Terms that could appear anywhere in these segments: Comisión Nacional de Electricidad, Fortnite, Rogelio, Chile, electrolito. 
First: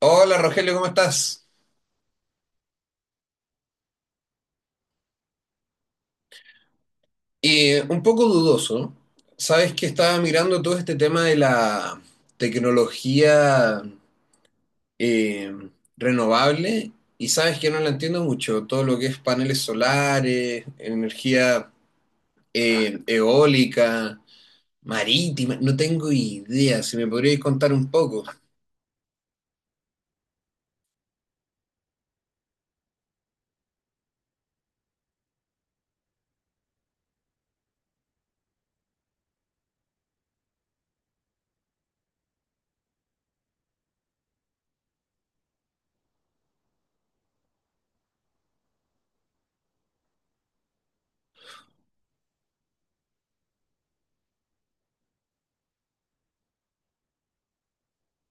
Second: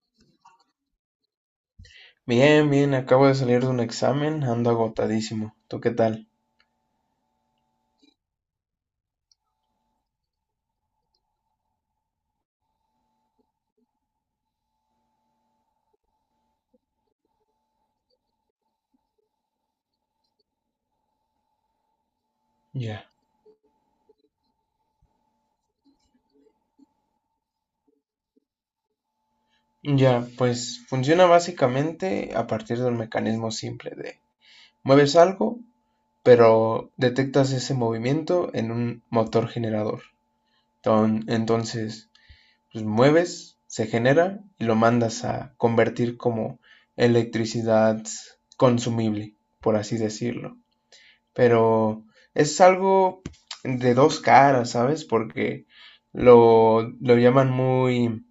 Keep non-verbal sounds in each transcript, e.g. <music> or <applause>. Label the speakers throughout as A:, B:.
A: Hola Rogelio, ¿cómo estás?
B: Bien, bien, acabo de salir de un examen, ando agotadísimo. ¿Tú qué tal?
A: Un poco dudoso. Sabes que estaba mirando todo este tema de la tecnología eh, renovable, y sabes que no la entiendo mucho. Todo lo que es paneles solares, energía
B: Ya.
A: eólica, marítima, no tengo idea. Si me podrías contar un poco.
B: Ya, pues funciona básicamente a partir de un mecanismo simple de mueves algo, pero detectas ese movimiento en un motor generador. Entonces, pues mueves, se genera y lo mandas a convertir como electricidad consumible, por así decirlo. Pero es algo de dos caras, ¿sabes? Porque lo llaman muy,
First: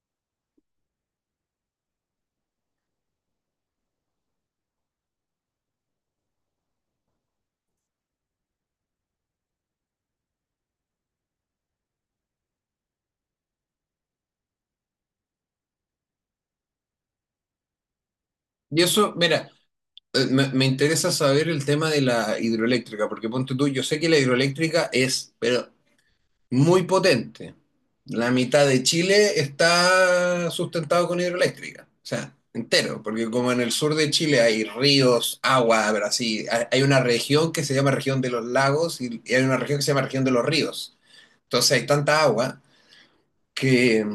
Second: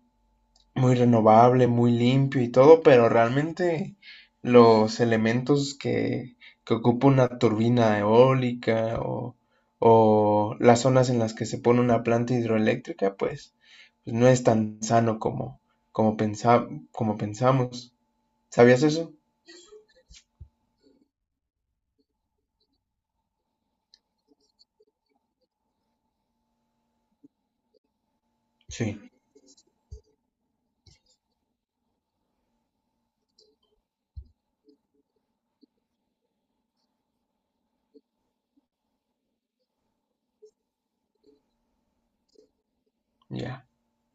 B: muy renovable, muy limpio y todo, pero realmente los elementos que ocupa una turbina eólica o las zonas en las que se pone una planta hidroeléctrica, pues, pues no es tan sano como, como, como pensamos.
A: Y
B: ¿Sabías
A: eso,
B: eso?
A: mira, me interesa saber el tema de la hidroeléctrica, porque ponte tú, yo sé que la hidroeléctrica es, pero muy potente. La mitad de
B: Sí.
A: Chile está sustentado con hidroeléctrica, o sea, entero, porque como en el sur de Chile hay ríos, agua, pero así, hay una región que se llama región de los lagos, y hay una región que se llama región de los ríos. Entonces hay tanta agua
B: Ya.
A: que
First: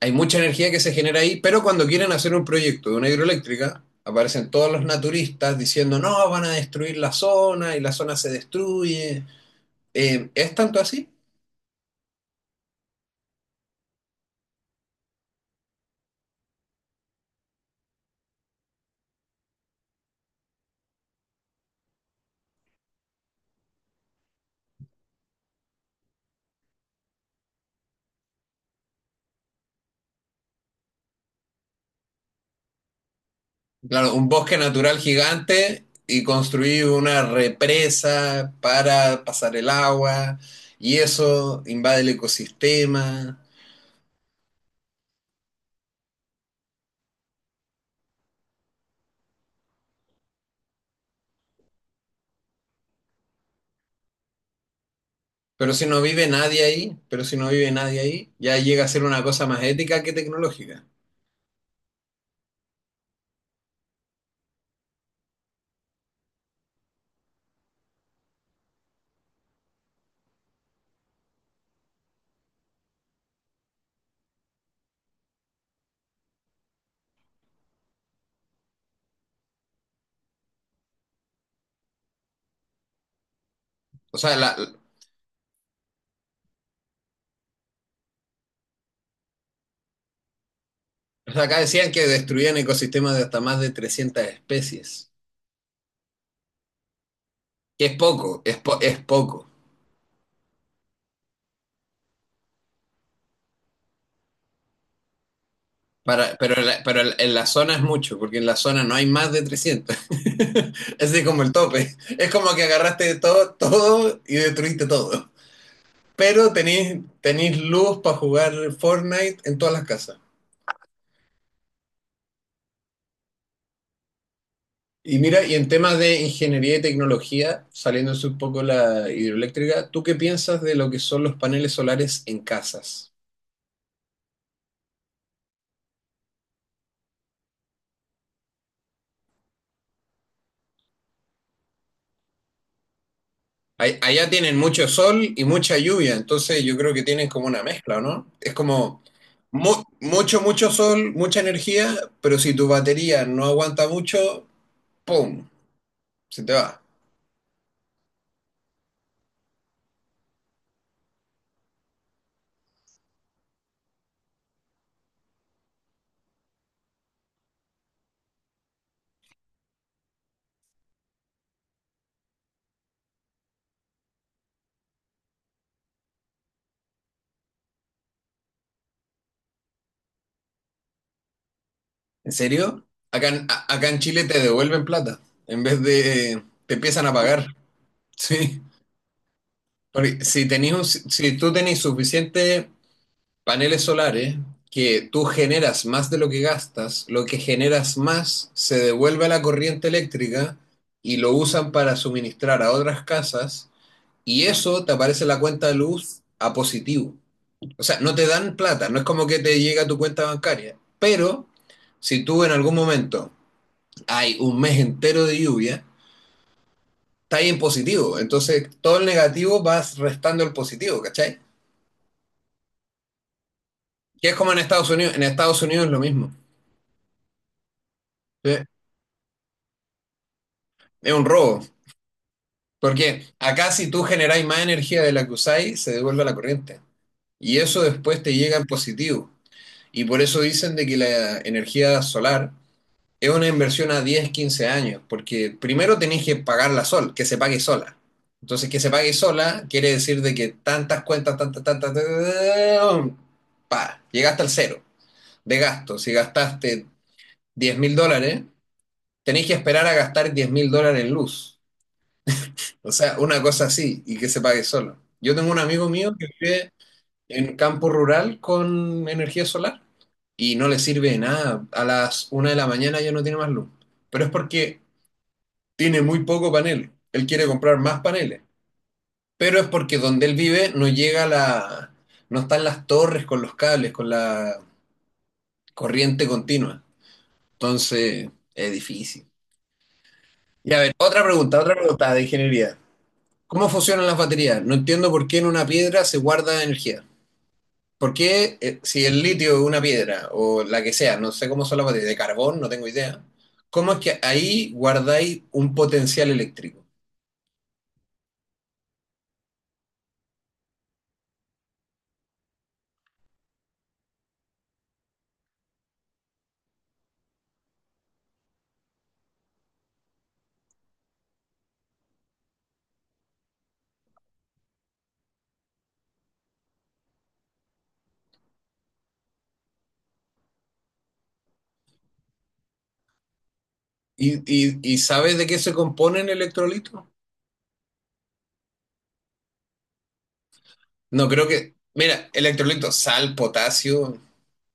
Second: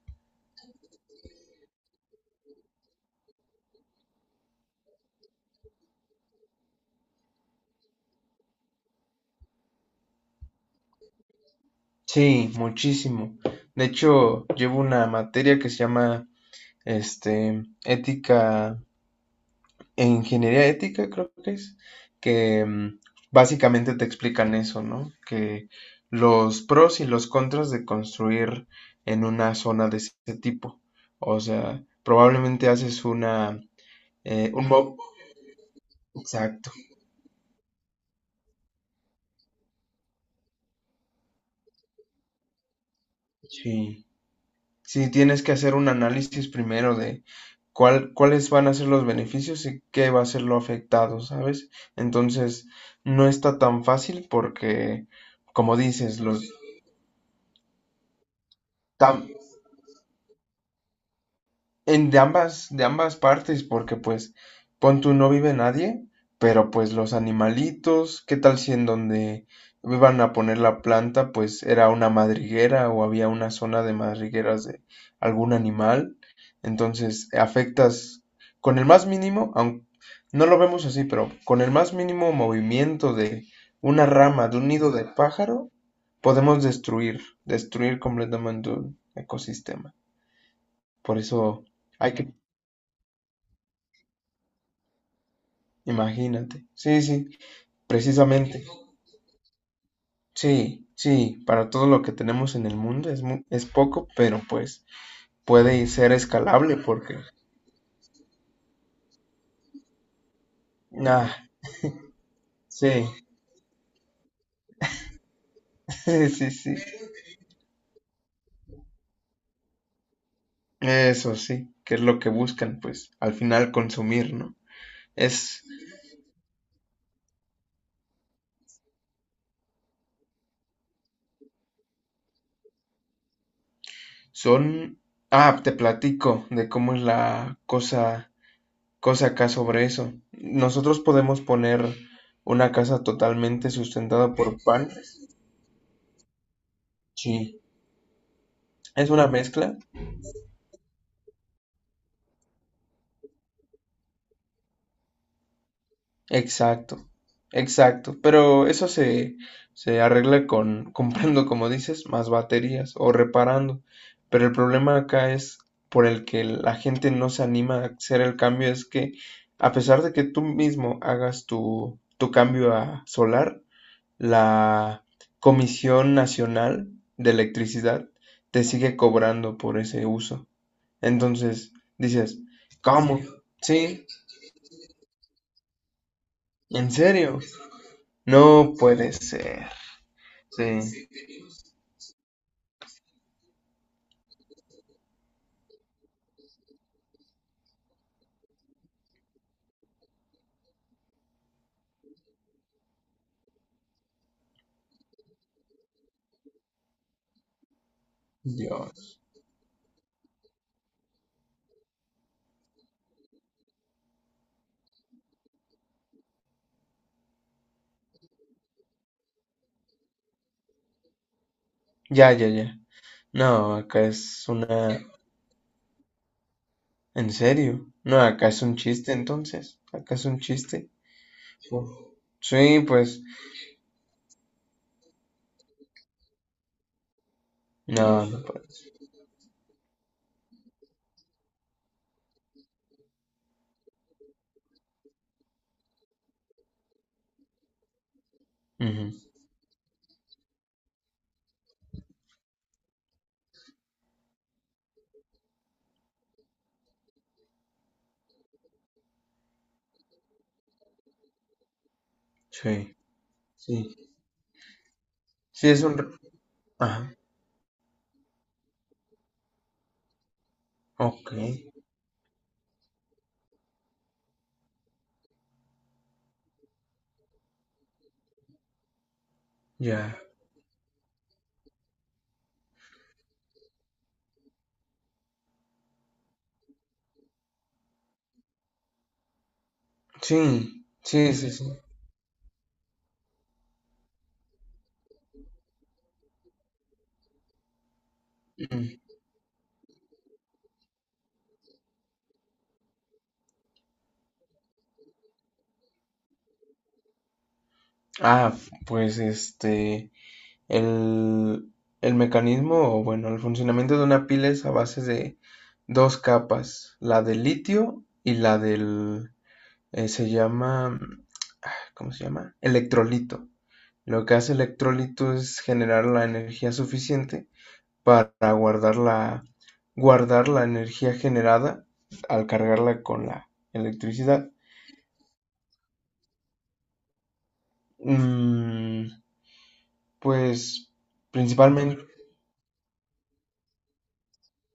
A: hay mucha energía que se genera ahí, pero cuando quieren hacer un proyecto de una hidroeléctrica, aparecen todos los naturistas diciendo, no, van a destruir la zona y la zona se destruye. ¿Es tanto así?
B: Sí, muchísimo. De hecho, llevo una materia que se llama este, ética e ingeniería ética, creo que es, que básicamente te explican eso, ¿no? Que los pros y los contras de construir en una zona de ese tipo. O sea, probablemente haces una,
A: Claro, un bosque
B: un
A: natural
B: mock,
A: gigante y
B: exacto,
A: construir una represa para pasar el agua, y eso invade el ecosistema.
B: sí. Sí, tienes que hacer un análisis primero de cuál, cuáles van a ser los beneficios y qué va a ser lo afectado, ¿sabes? Entonces, no está tan fácil porque,
A: Pero
B: como
A: si no
B: dices,
A: vive
B: los,
A: nadie ahí, pero si no vive nadie ahí, ya llega a ser una
B: tam-
A: cosa más ética que tecnológica.
B: En de ambas partes, porque pues, pon tú, no vive nadie, pero pues los animalitos, ¿qué tal si en donde iban a poner la planta, pues era una madriguera o había una zona de madrigueras de algún animal? Entonces, afectas con el más mínimo, aunque no lo vemos así, pero con el más mínimo movimiento de una
A: O sea,
B: rama,
A: la-
B: de un nido de pájaro, podemos destruir completamente un ecosistema. Por
A: o sea, acá
B: eso
A: decían que
B: hay que
A: destruían ecosistemas de hasta más de 300 especies,
B: imagínate. Sí, sí,
A: que es poco,
B: precisamente.
A: es poco.
B: Sí, sí, para todo lo que tenemos en el mundo es es poco, pero pues puede ser
A: Para,
B: escalable
A: pero la-
B: porque
A: En la zona es mucho, porque en la zona no hay más de 300. <laughs> Es así como
B: ah,
A: el tope. Es como que
B: sí,
A: agarraste todo, todo, y destruiste todo.
B: <laughs> sí, sí,
A: Pero
B: sí.
A: tenéis luz para jugar Fortnite en todas las casas.
B: Eso sí, que es lo que buscan pues al final consumir, ¿no?
A: Y mira, y
B: Es
A: en temas de ingeniería y tecnología, saliéndose un poco la hidroeléctrica, ¿tú qué piensas de lo que son los paneles solares en casas?
B: son ah, te platico de cómo es la cosa cosa acá sobre eso. Nosotros podemos poner una casa totalmente
A: Allá
B: sustentada
A: tienen
B: por
A: mucho
B: pan.
A: sol y mucha lluvia, entonces yo creo que tienen como
B: Sí,
A: una mezcla, ¿no? Es como
B: es una mezcla.
A: mucho, mucho sol, mucha energía, pero si tu batería no aguanta mucho, ¡pum! Se te va.
B: Exacto, exacto. Pero eso se arregla con <laughs> comprando, como dices, más baterías o reparando. Pero el problema acá es por el que la gente no se anima a hacer el cambio, es que a pesar de que tú mismo hagas tu cambio a solar, la Comisión Nacional de Electricidad te sigue cobrando por ese uso. Entonces,
A: ¿En
B: dices,
A: serio?
B: ¿cómo?
A: Acá, acá en
B: Sí,
A: Chile te devuelven plata, en vez de te
B: en
A: empiezan a
B: serio.
A: pagar. <laughs> Sí.
B: No puede ser.
A: Porque
B: Sí.
A: si tú tenés suficiente paneles solares, que tú generas más de lo que gastas, lo que generas más se devuelve a la corriente eléctrica y lo usan para suministrar a otras casas, y eso te aparece en la cuenta de luz a positivo. O sea, no te dan plata, no es
B: Dios.
A: como que te llega a tu cuenta bancaria, pero si tú en algún momento hay un mes entero de lluvia, está ahí en positivo, entonces todo el negativo vas restando el positivo, ¿cachai?
B: Ya, ya, ya. No, acá
A: Que es
B: es
A: como
B: una...
A: En Estados Unidos es lo mismo,
B: ¿En serio? No, acá es
A: ¿sí?
B: un chiste entonces. Acá es un chiste.
A: Es un robo.
B: Fu- Sí, pues...
A: Porque acá si tú generáis más energía de la que usáis, se devuelve a la corriente. Y eso después
B: No,
A: te
B: no
A: llega
B: puede.
A: en positivo. Y por eso dicen de que la energía solar es una inversión a 10, 15 años. Porque primero tenéis que que se pague sola. Entonces, que se
B: Ujú,
A: pague sola quiere decir de que tantas cuentas, llegaste al cero de gasto. Si gastaste $10.000, tenéis que esperar a gastar $10.000 en luz. O
B: sí.
A: sea, una cosa
B: Sí.
A: así y que se pague solo. Yo tengo un
B: Sí, es
A: amigo mío que vive
B: ajá.
A: en campo rural con energía solar y no le sirve de
B: Ok.
A: nada. A las 1 de la mañana ya no tiene más luz. Pero es porque tiene muy poco paneles. Él quiere comprar más paneles. Pero es porque
B: Ya.
A: donde él vive no están las torres con los cables, con la corriente continua. Entonces, es difícil. Y a
B: Sí.
A: ver,
B: Sí,
A: otra
B: sí,
A: pregunta,
B: sí.
A: otra pregunta de ingeniería. ¿Cómo funcionan las baterías? No entiendo por qué en una piedra se guarda energía. ¿Por qué
B: Mm.
A: si el litio es una piedra o la que sea, no sé cómo son las baterías, de carbón, no tengo idea, cómo es que ahí guardáis un potencial eléctrico?
B: Ah, pues este... El... El mecanismo, o bueno, el funcionamiento de una pila es a base de dos capas, la del litio y la del se llama, ah, ¿cómo se llama? Electrolito. Lo que hace electrolito es generar la energía suficiente para guardar guardar la energía generada al cargarla con la
A: ¿Y,
B: electricidad.
A: y, y sabes de qué se compone el electrolito?
B: Mm, pues
A: No creo que...
B: principalmente,
A: Mira, electrolito, sal, potasio,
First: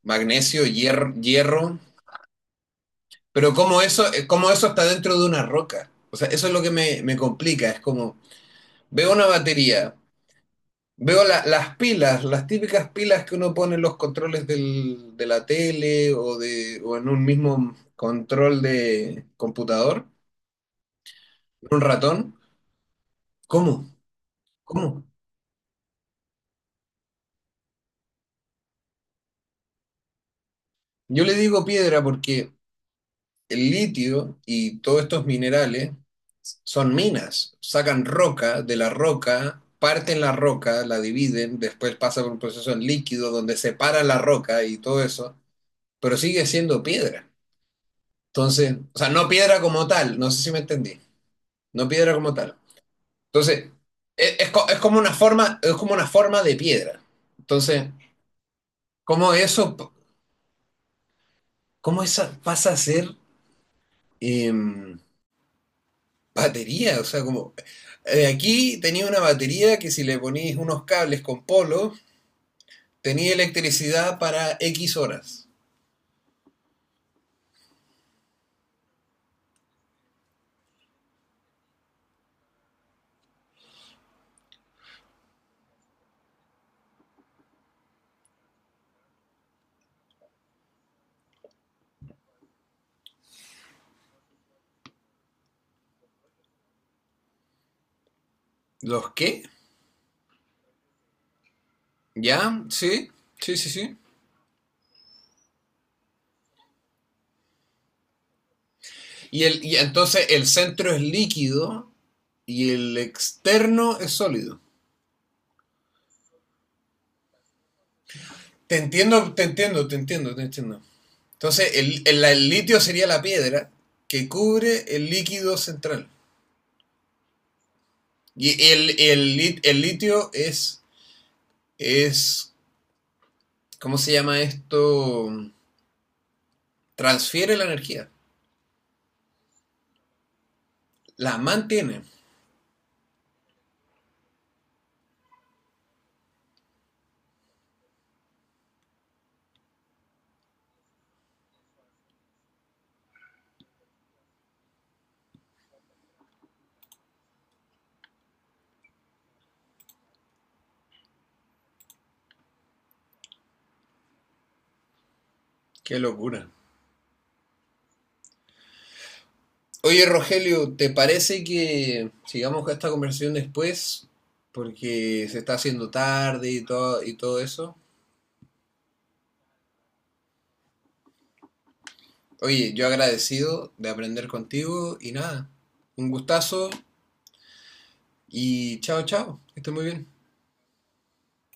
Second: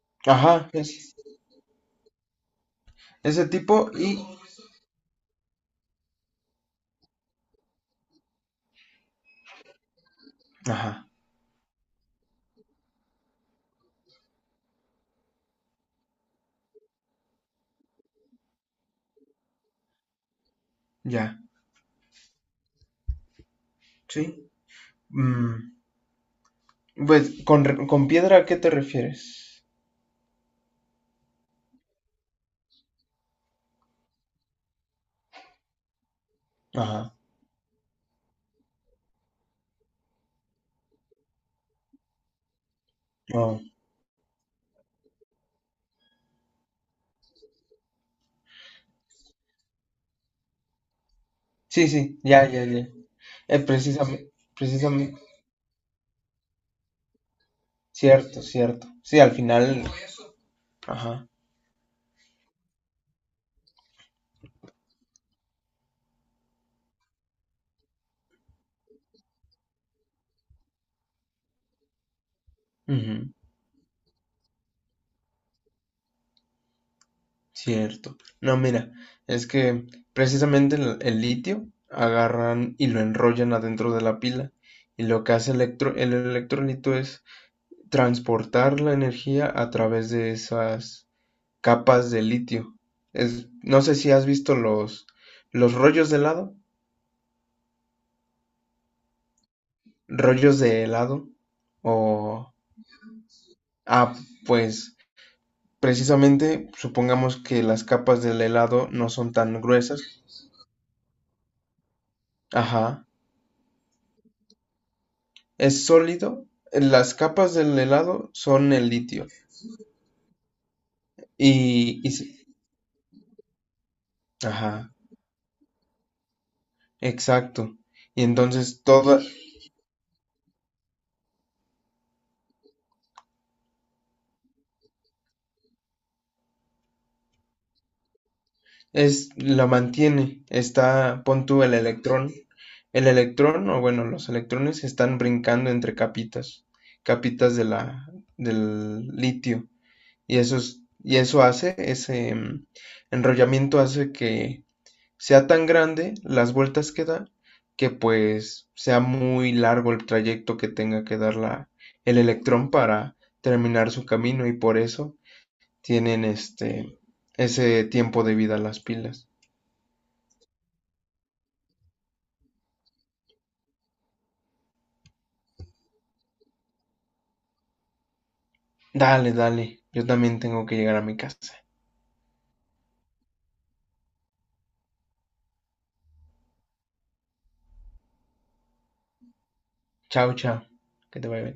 A: magnesio,
B: ajá,
A: hierro,
B: ese
A: pero cómo
B: tipo y,
A: eso, eh, cómo eso está dentro de una roca. O sea, eso es lo que me complica, es como veo una batería.
B: ajá,
A: Veo las pilas, las típicas pilas que uno pone en los controles de la tele, o en un mismo control de computador,
B: ya.
A: un ratón. ¿Cómo?
B: Sí.
A: ¿Cómo?
B: Mm, pues, con piedra a qué te refieres?
A: Yo le digo piedra porque el litio y todos estos minerales son
B: Ajá,
A: minas. Sacan roca de la roca, parten la roca, la dividen, después pasa por un proceso en líquido donde
B: no.
A: separa la roca y todo eso, pero sigue siendo piedra. Entonces, o sea, no piedra como tal, no sé si me entendí.
B: Sí,
A: No piedra
B: sí,
A: como
B: ya,
A: tal.
B: ya, ya.
A: Entonces,
B: Precisamente,
A: es como una
B: precisamente,
A: forma, es como una forma de piedra. Entonces,
B: cierto, cierto. Sí, al
A: ¿cómo eso,
B: final, ajá,
A: cómo esa pasa a ser em, batería? O sea, como aquí tenía una batería que si le ponís unos cables con polo,
B: ujú,
A: tenía electricidad para X horas.
B: cierto. No, mira, es que precisamente el litio agarran y lo enrollan adentro de la pila y lo que hace el electrolito es transportar la energía a través de esas capas de litio. Es, no sé si has visto los
A: ¿Los qué?
B: rollos de helado o...
A: ¿Ya? Sí, sí, sí, sí.
B: Ah, pues... Precisamente, supongamos que las capas del helado no son
A: Y,
B: tan
A: el, y
B: gruesas.
A: entonces el centro es líquido y el
B: Ajá.
A: externo es sólido.
B: Es sólido. Las capas del helado son
A: Te
B: el litio.
A: entiendo, te entiendo, te entiendo, te entiendo. Entonces,
B: Y,
A: el,
B: y
A: el-
B: se-
A: el litio sería la piedra que cubre
B: ajá,
A: el líquido central.
B: exacto. Y
A: Y
B: entonces
A: el,
B: toda
A: el lit- el litio es, ¿cómo se llama esto? Transfiere la energía,
B: es la mantiene. Está,
A: la
B: pon tú el
A: mantiene.
B: electrón. El electrón, o bueno, los electrones están brincando entre capitas, capitas de la, del litio. Y y eso hace, ese enrollamiento hace que sea tan grande las vueltas que da, que pues sea muy largo el trayecto que tenga que dar el electrón para terminar su camino y por eso
A: Qué
B: tienen
A: locura.
B: este ese tiempo de vida las pilas.
A: Oye, Rogelio, ¿te parece que sigamos con esta conversación después? Porque se está haciendo tarde y todo eso.
B: Dale, dale, yo también tengo que llegar a mi casa.
A: Oye, yo agradecido de aprender contigo y nada, un gustazo, y chao, chao, que estés muy bien.
B: Chao, chao, que te vaya bien.